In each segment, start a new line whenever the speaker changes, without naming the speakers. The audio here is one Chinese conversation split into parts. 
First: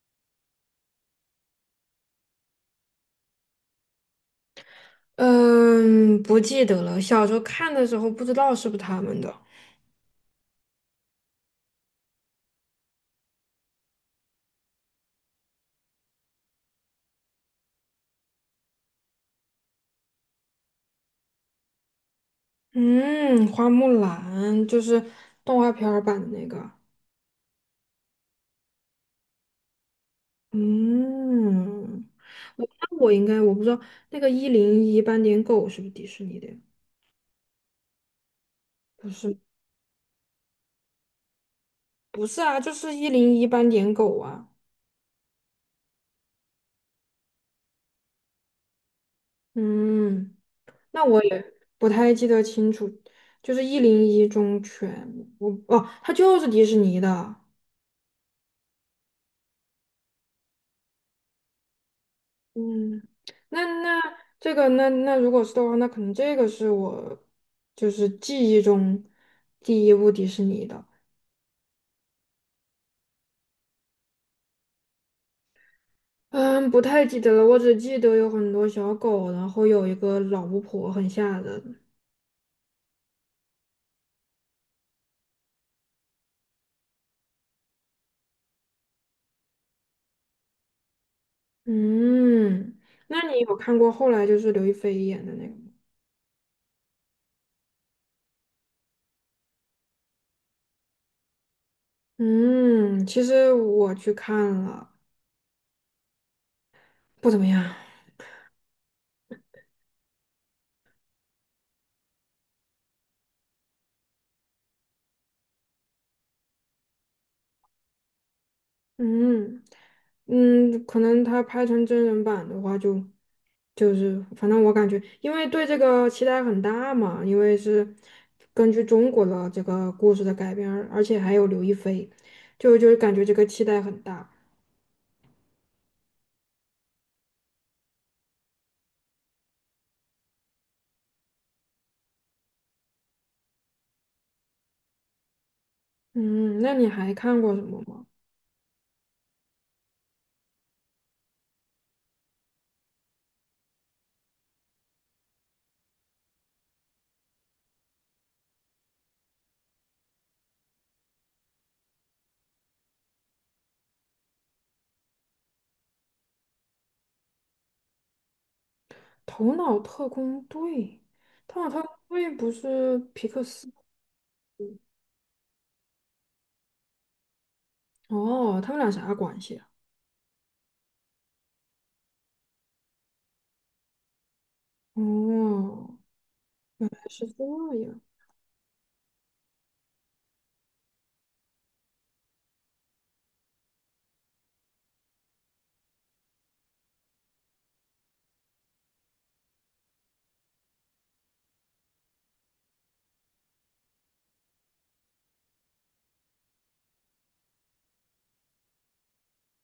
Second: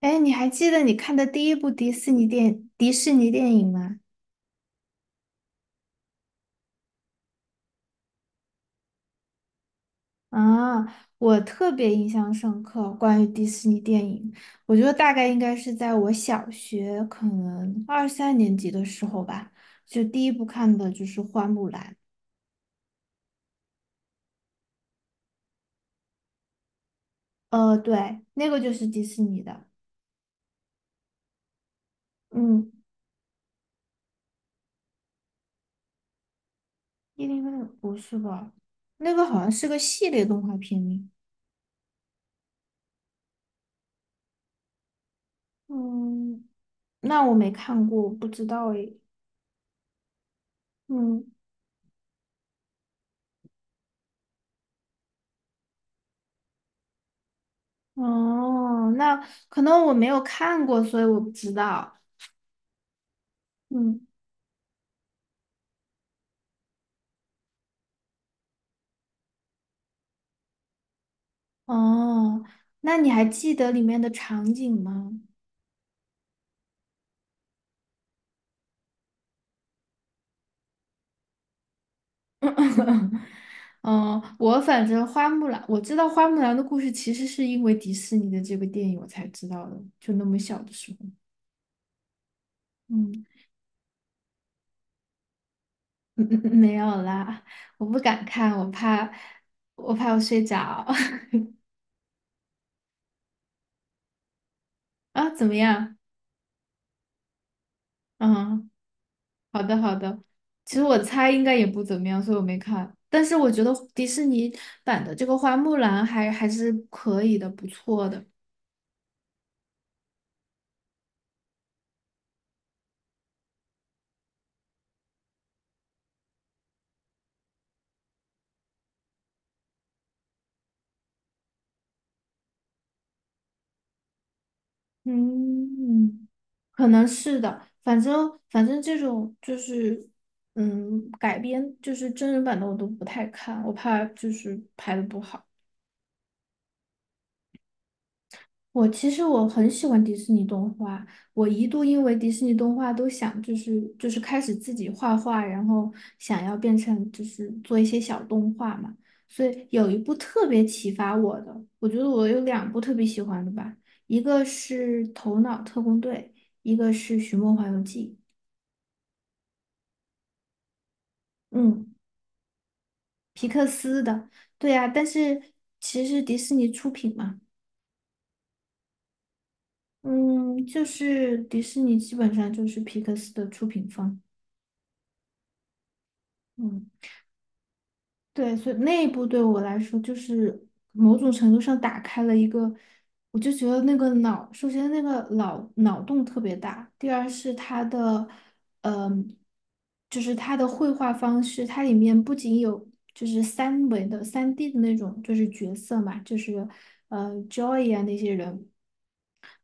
哎，你还记得你看的第一部迪士尼电影吗？
嗯，不记得了。小时候看的时候不知道是不是他们的。
啊，我特别印象深刻，关于迪士尼电影，我觉得大概应该是在我小学可能二三年级的时候吧，就第一部看的就是《花木兰》。
嗯，花木兰就是动画片儿版的那个。
对，那个就是迪士尼的。
嗯，我
嗯，
那我应该我不知道那个一零一斑点狗是不是迪士尼的呀？
108不是吧？
不
那个
是，
好像是个系列动画片呢。
不是啊，就是一零一斑点狗啊。
嗯，那我没看过，我不知道诶。
嗯，那我
嗯。
也不太记得清楚，就是一零一忠犬，它就是迪士尼的。
哦，那可能我没有看过，所以我不知道。
嗯，那那
嗯。
这个那那如果是的话，那可能这个是我就是记忆中第一部迪士尼的。
哦，那你还记得里面的场景吗？
嗯，不太记得了，我只记得有很多小狗，然后有一个老巫婆，很吓人。
嗯，我反正花木兰，我知道花木兰的故事其实是因为迪士尼的这个电影我才知道的，就那么小的时候。
嗯，那
嗯。
你有看过后来就是刘亦菲演的那个吗？
没有啦，我不敢看，我怕，我怕我睡着。
嗯，其实我去看了，
啊，怎么样？
不怎么样。
嗯。好的，好的。其实我猜应该也不怎么样，所以我没看。但是我觉得迪士尼版的这个花木兰还是可以的，不错的。
嗯可能他拍成真人版的话就是反正我感觉，因为对这个期待很大嘛，因为是根据中国的这个故事的改编，而且还有刘亦菲，就是感觉这个期待很大。
嗯，可能是的。反正这种就是，改编就是真人版的我都不太看，我怕就是拍的不好。
嗯，那你还看过什么吗？
其实我很喜欢迪士尼动画，我一度因为迪士尼动画都想就是开始自己画画，然后想要变成就是做一些小动画嘛，所以有一部特别启发我的，我觉得我有两部特别喜欢的吧，一个是《头脑特工队》，一个是《寻梦环游记》。
《头脑特工队》，《头脑特工
嗯，
队》不是皮克
皮克
斯？
斯的，对呀，但是其实迪士尼出品嘛。
哦，他们俩啥关系啊？
嗯，就是迪士尼基本上就是皮克斯的出品方。
哦，
嗯。
是这样。
对，所以那一步对我来说，就是某种程度上打开了一个，我就觉得那个脑，首先那个脑洞特别大，第二是它的，嗯、就是它的绘画方式，它里面不仅有就是三维的、3D 的那种，就是角色嘛，就是Joy 啊那些人，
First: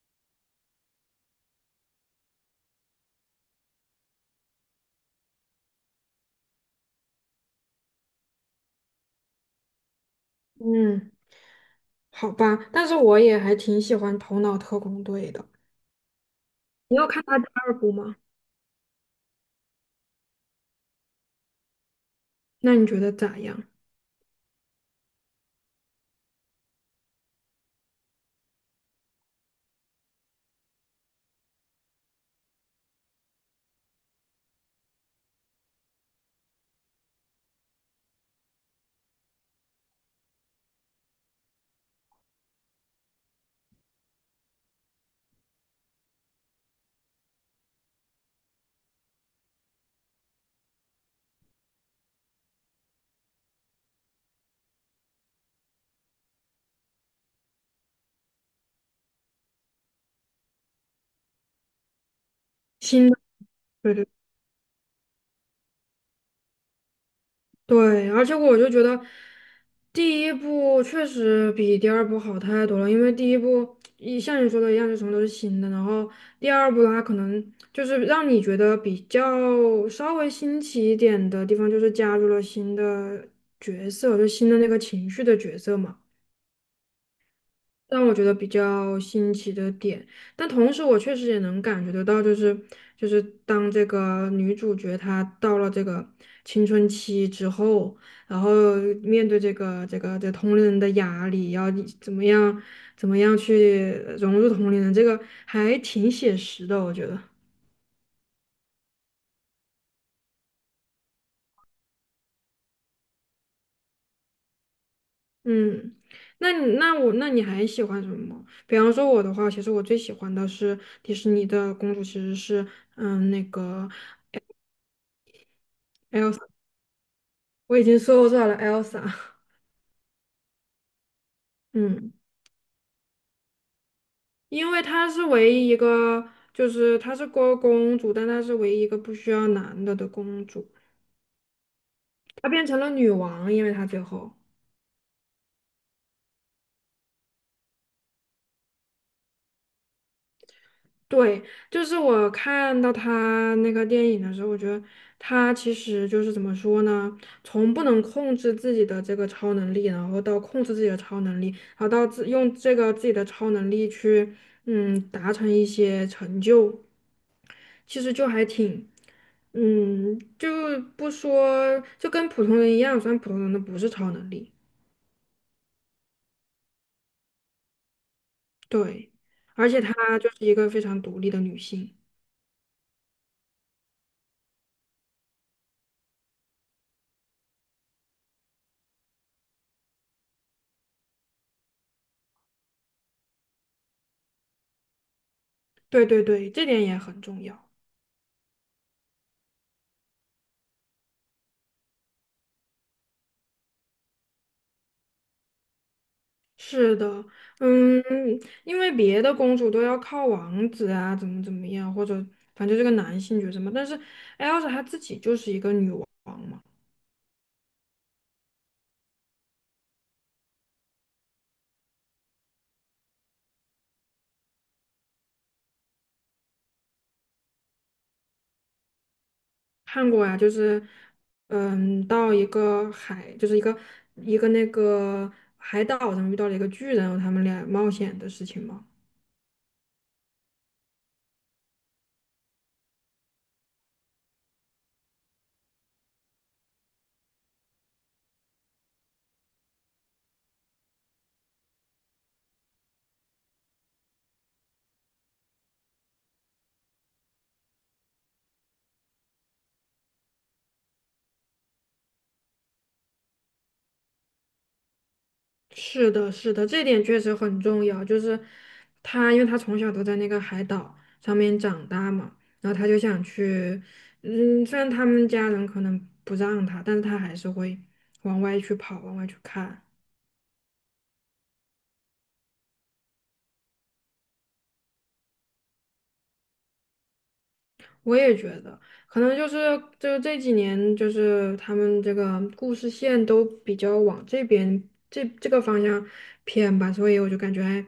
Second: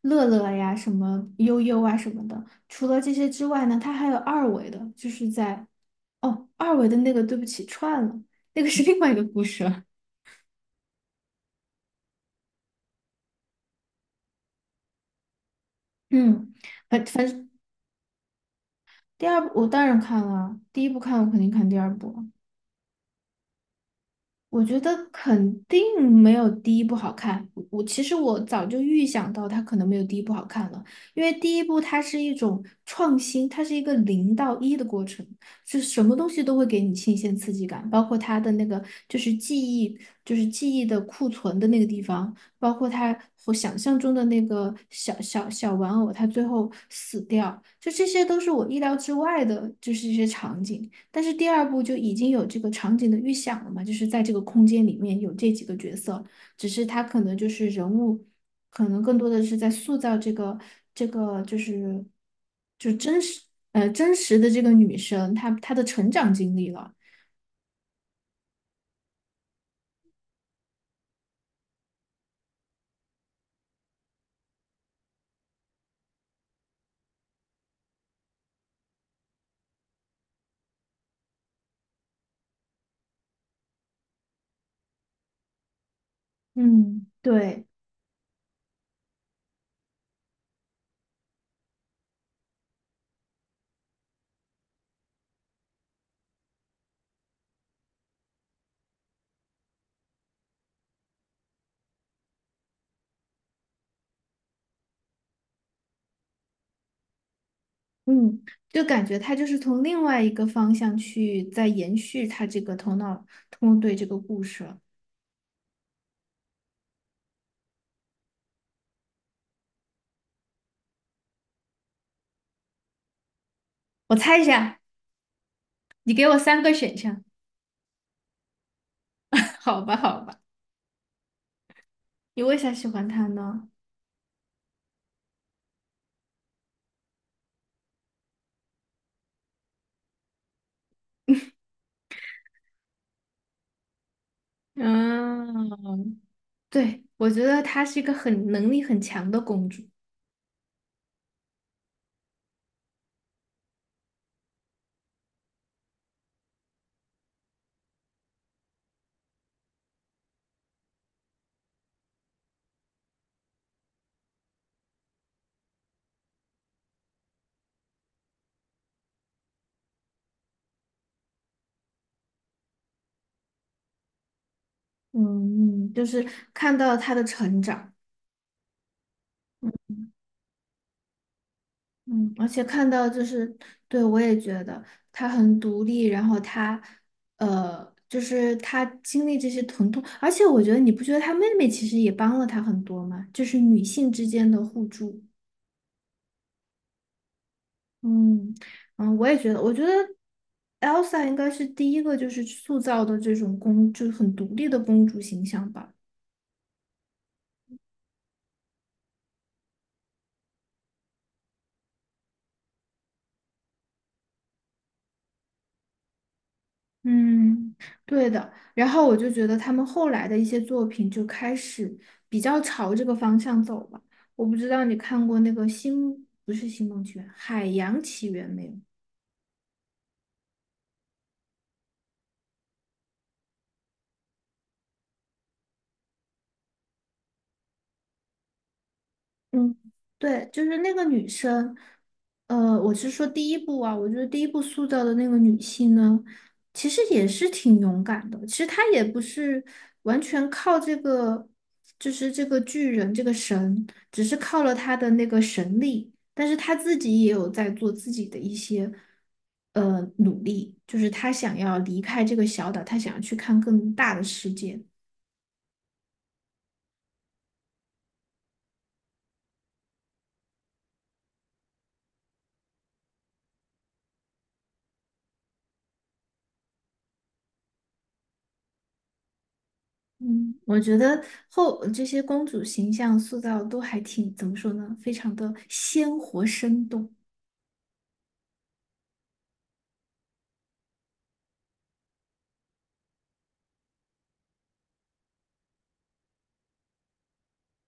乐乐呀、什么悠悠啊什么的。除了这些之外呢，它还有二维的，就是二维的那个，对不起，串了，那个是另外一个故事了。
嗯，好吧，但是我也还挺喜欢《头脑特工队》的。
嗯。
你
反
有看
反
他第
正
二部吗？
第二部我当然看了啊，第一部看我肯定看第二部啊。
那你觉得咋样？
我觉得肯定没有第一部好看。其实我早就预想到它可能没有第一部好看了，因为第一部它是一种创新，它是一个零到一的过程，是什么东西都会给你新鲜刺激感，包括它的那个就是记忆，就是记忆的库存的那个地方，包括它我想象中的那个小小小玩偶，它最后死掉，就这些都是我意料之外的，就是一些场景。但是第二部就已经有这个场景的预想了嘛，就是在这个空间里面有这几个角色，只是他可能就是人物，可能更多的是在塑造这个就是就
新的？
真实呃
对对
真实的这个女生她的成长经历了。
对，而且我就觉得第一部确实比第二部好太多了，因为第一部一像你说的一样，就什么都是新的，然后第二部它可能就是让你觉得比较稍微新奇一点的地方，就是加入了新的角色，就新的那个情绪的角色嘛。
嗯对，
让我觉得比较新奇的点，但同时我确实也能感觉得到，就是当这个女主角她到了这个青春期之后，然后面对这同龄人的压力，要你怎么样怎么样去融入同龄人，这个还挺写实的，我觉得。
嗯，就感觉她就是从另外一个方向去在延续她这个头脑通对这个故事了。
嗯，那你还喜欢什么？比方说我的话，其实我最喜欢的是迪士尼的公主，其实是那个。
我猜一下，你给我三个选项。
我已经搜到了 Elsa,
好吧，好吧，
嗯，
你为啥喜欢他呢？
因为她是唯一一个，就是她是个公主，但她是唯一一个不需要男的的公主，她变成了女王，因为她最后，
嗯，对，我觉得她是一个很能力很强的公主。
对，就是我看到她那个电影的时候，我觉得她其实就是怎么说呢，从不能控制自己的这个超能力，然后到控制自己的超能力，然后到自用这个自己的超能力去，达成一些成就。其实就还挺，就不说，就跟普通人一样，虽然普通人的不是超能力，
嗯，就是看到她的成长。
对，而且她就是一个非常独立的女性，
嗯，而且看到就是，对，我也觉得她很独立，然后她，就是她经历这些疼痛。而且我觉得你不觉得她妹妹其实也帮了她很多吗？就是女性之间的互助。
对对对，这点也很重要。
嗯嗯，我也觉得，我觉得 Elsa 应该是第一个就是塑造的这种公，就是很独立的公主形象吧。
是的，嗯，因为别的公主都要靠王子啊，怎么怎么样，或者反正这个男性角色嘛，但是艾 l s 她自己就是一个女王嘛。
嗯，对的。然后我就觉得他们后来的一些作品就开始比较朝这个方向走了。我不知道你看过那个星，不是《星梦奇缘》，《海洋奇缘》没有？
看过呀，就是，到一个海，就是一个一个那个海岛上遇到了一个巨人，他们俩冒险的事情嘛。
嗯，对，就是那个女生，我是说第一部啊，我觉得第一部塑造的那个女性呢，其实也是挺勇敢的。其实她也不是完全靠这个，就是这个巨人这个神，只是靠了她的那个神力，但是她自己也有在做自己的一些努力，就是她想要离开这个小岛，她想要去看更大的世界。
是的，是的，这点确实很重要。就是他，因为他从小都在那个海岛上面长大嘛，然后他就想去，虽然他们家人可能不让他，但是他还是会往外去跑，往外去看。
嗯，我觉得后这些公主形象塑造都还挺，怎么说呢，非常的鲜活生动。
我也觉得，可能就是就这几年，就是他们这个故事线都比较往这边这个方向偏吧，所以我就感觉还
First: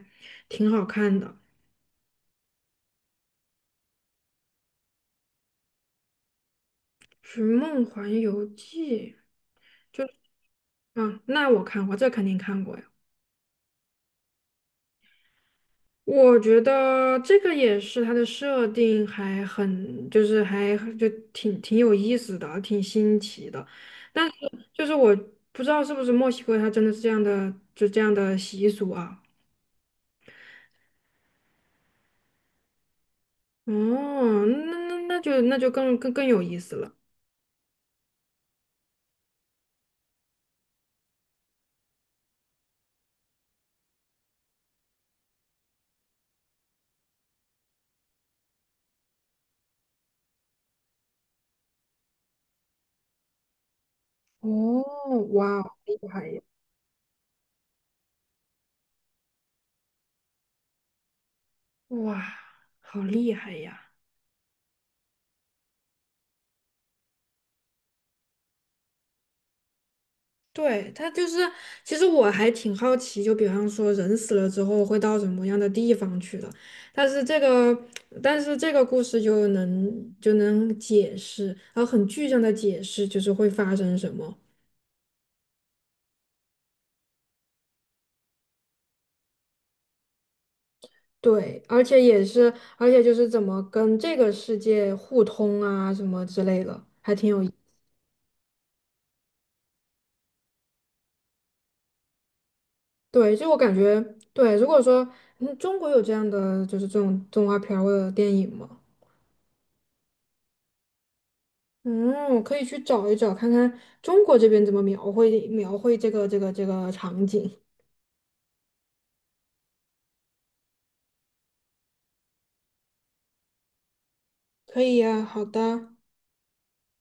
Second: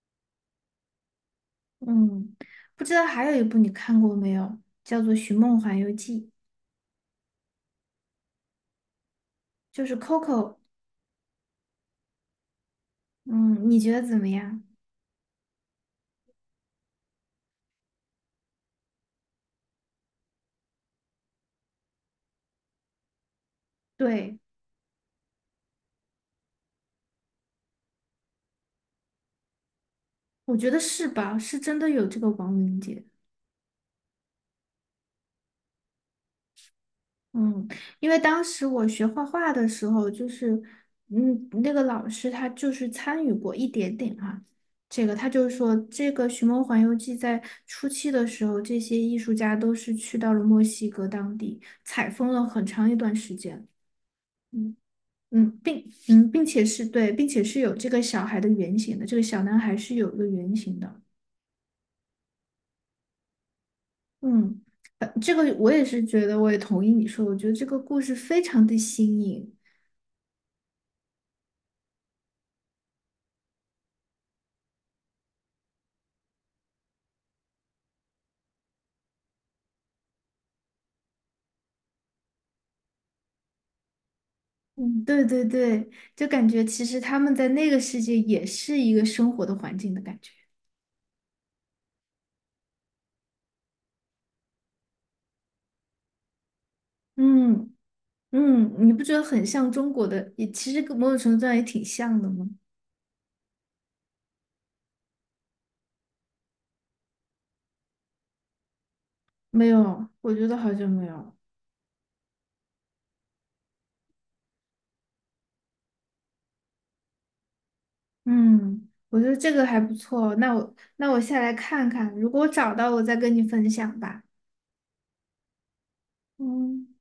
挺好看的，
嗯，不知道还有一部你看过没有，叫做《寻梦环游记》，
寻梦环游记》
就是
就。
Coco。
啊，那我看过，这肯定看过呀。
嗯，你觉得怎么样？
我觉得这个也是它的设定还很，就是还就挺有意思的，挺新奇的。但是
对，
就是我不知道是不是墨西哥它真的是这样的，就这样的习俗啊。
我觉得是吧，是真的有这个王灵杰。
哦，那就更有意思了。
嗯，因为当时我学画画的时候，就是，那个老师他就是参与过一点点哈、这个他就是说，这个《寻梦环游记》在初期的时候，这些艺术家都是去到了墨西哥当地，采风了很长一段时间。嗯
哦，
嗯，
哇，厉害呀！
并且是对，并且是有这个小孩的原型的，这个小男孩是有一个原型的。
哇，好厉害呀！
嗯，这个我也是觉得，我也同意你说，我觉得这个故事非常的新颖。
对，他就是，其实我还挺好奇，就比方说人死了之后会到什么样的地方去的，但是这个，但是这个故事就能解释，然后很具象的解释就是会发生什么。
嗯，对对对，就感觉其实他们在那个世界也是一个生活的环境的感觉。
对，而且也是，而且就是怎么跟这个世界互通啊，什么之类的，还挺有意。
嗯嗯，你不觉得很像中国的？也其实跟某种程度上也挺像的吗？
对，就我感觉，对，如果说，中国有这样的就是这种动画片儿或者电影吗？
没有，我觉得好像没有。
嗯，我可以去找一找，看看中国这边怎么描绘描绘这个场景。
嗯，我觉得这个还不错。那我下来看看，如果我找到，我再跟你分享吧。
可以呀，好的。
嗯。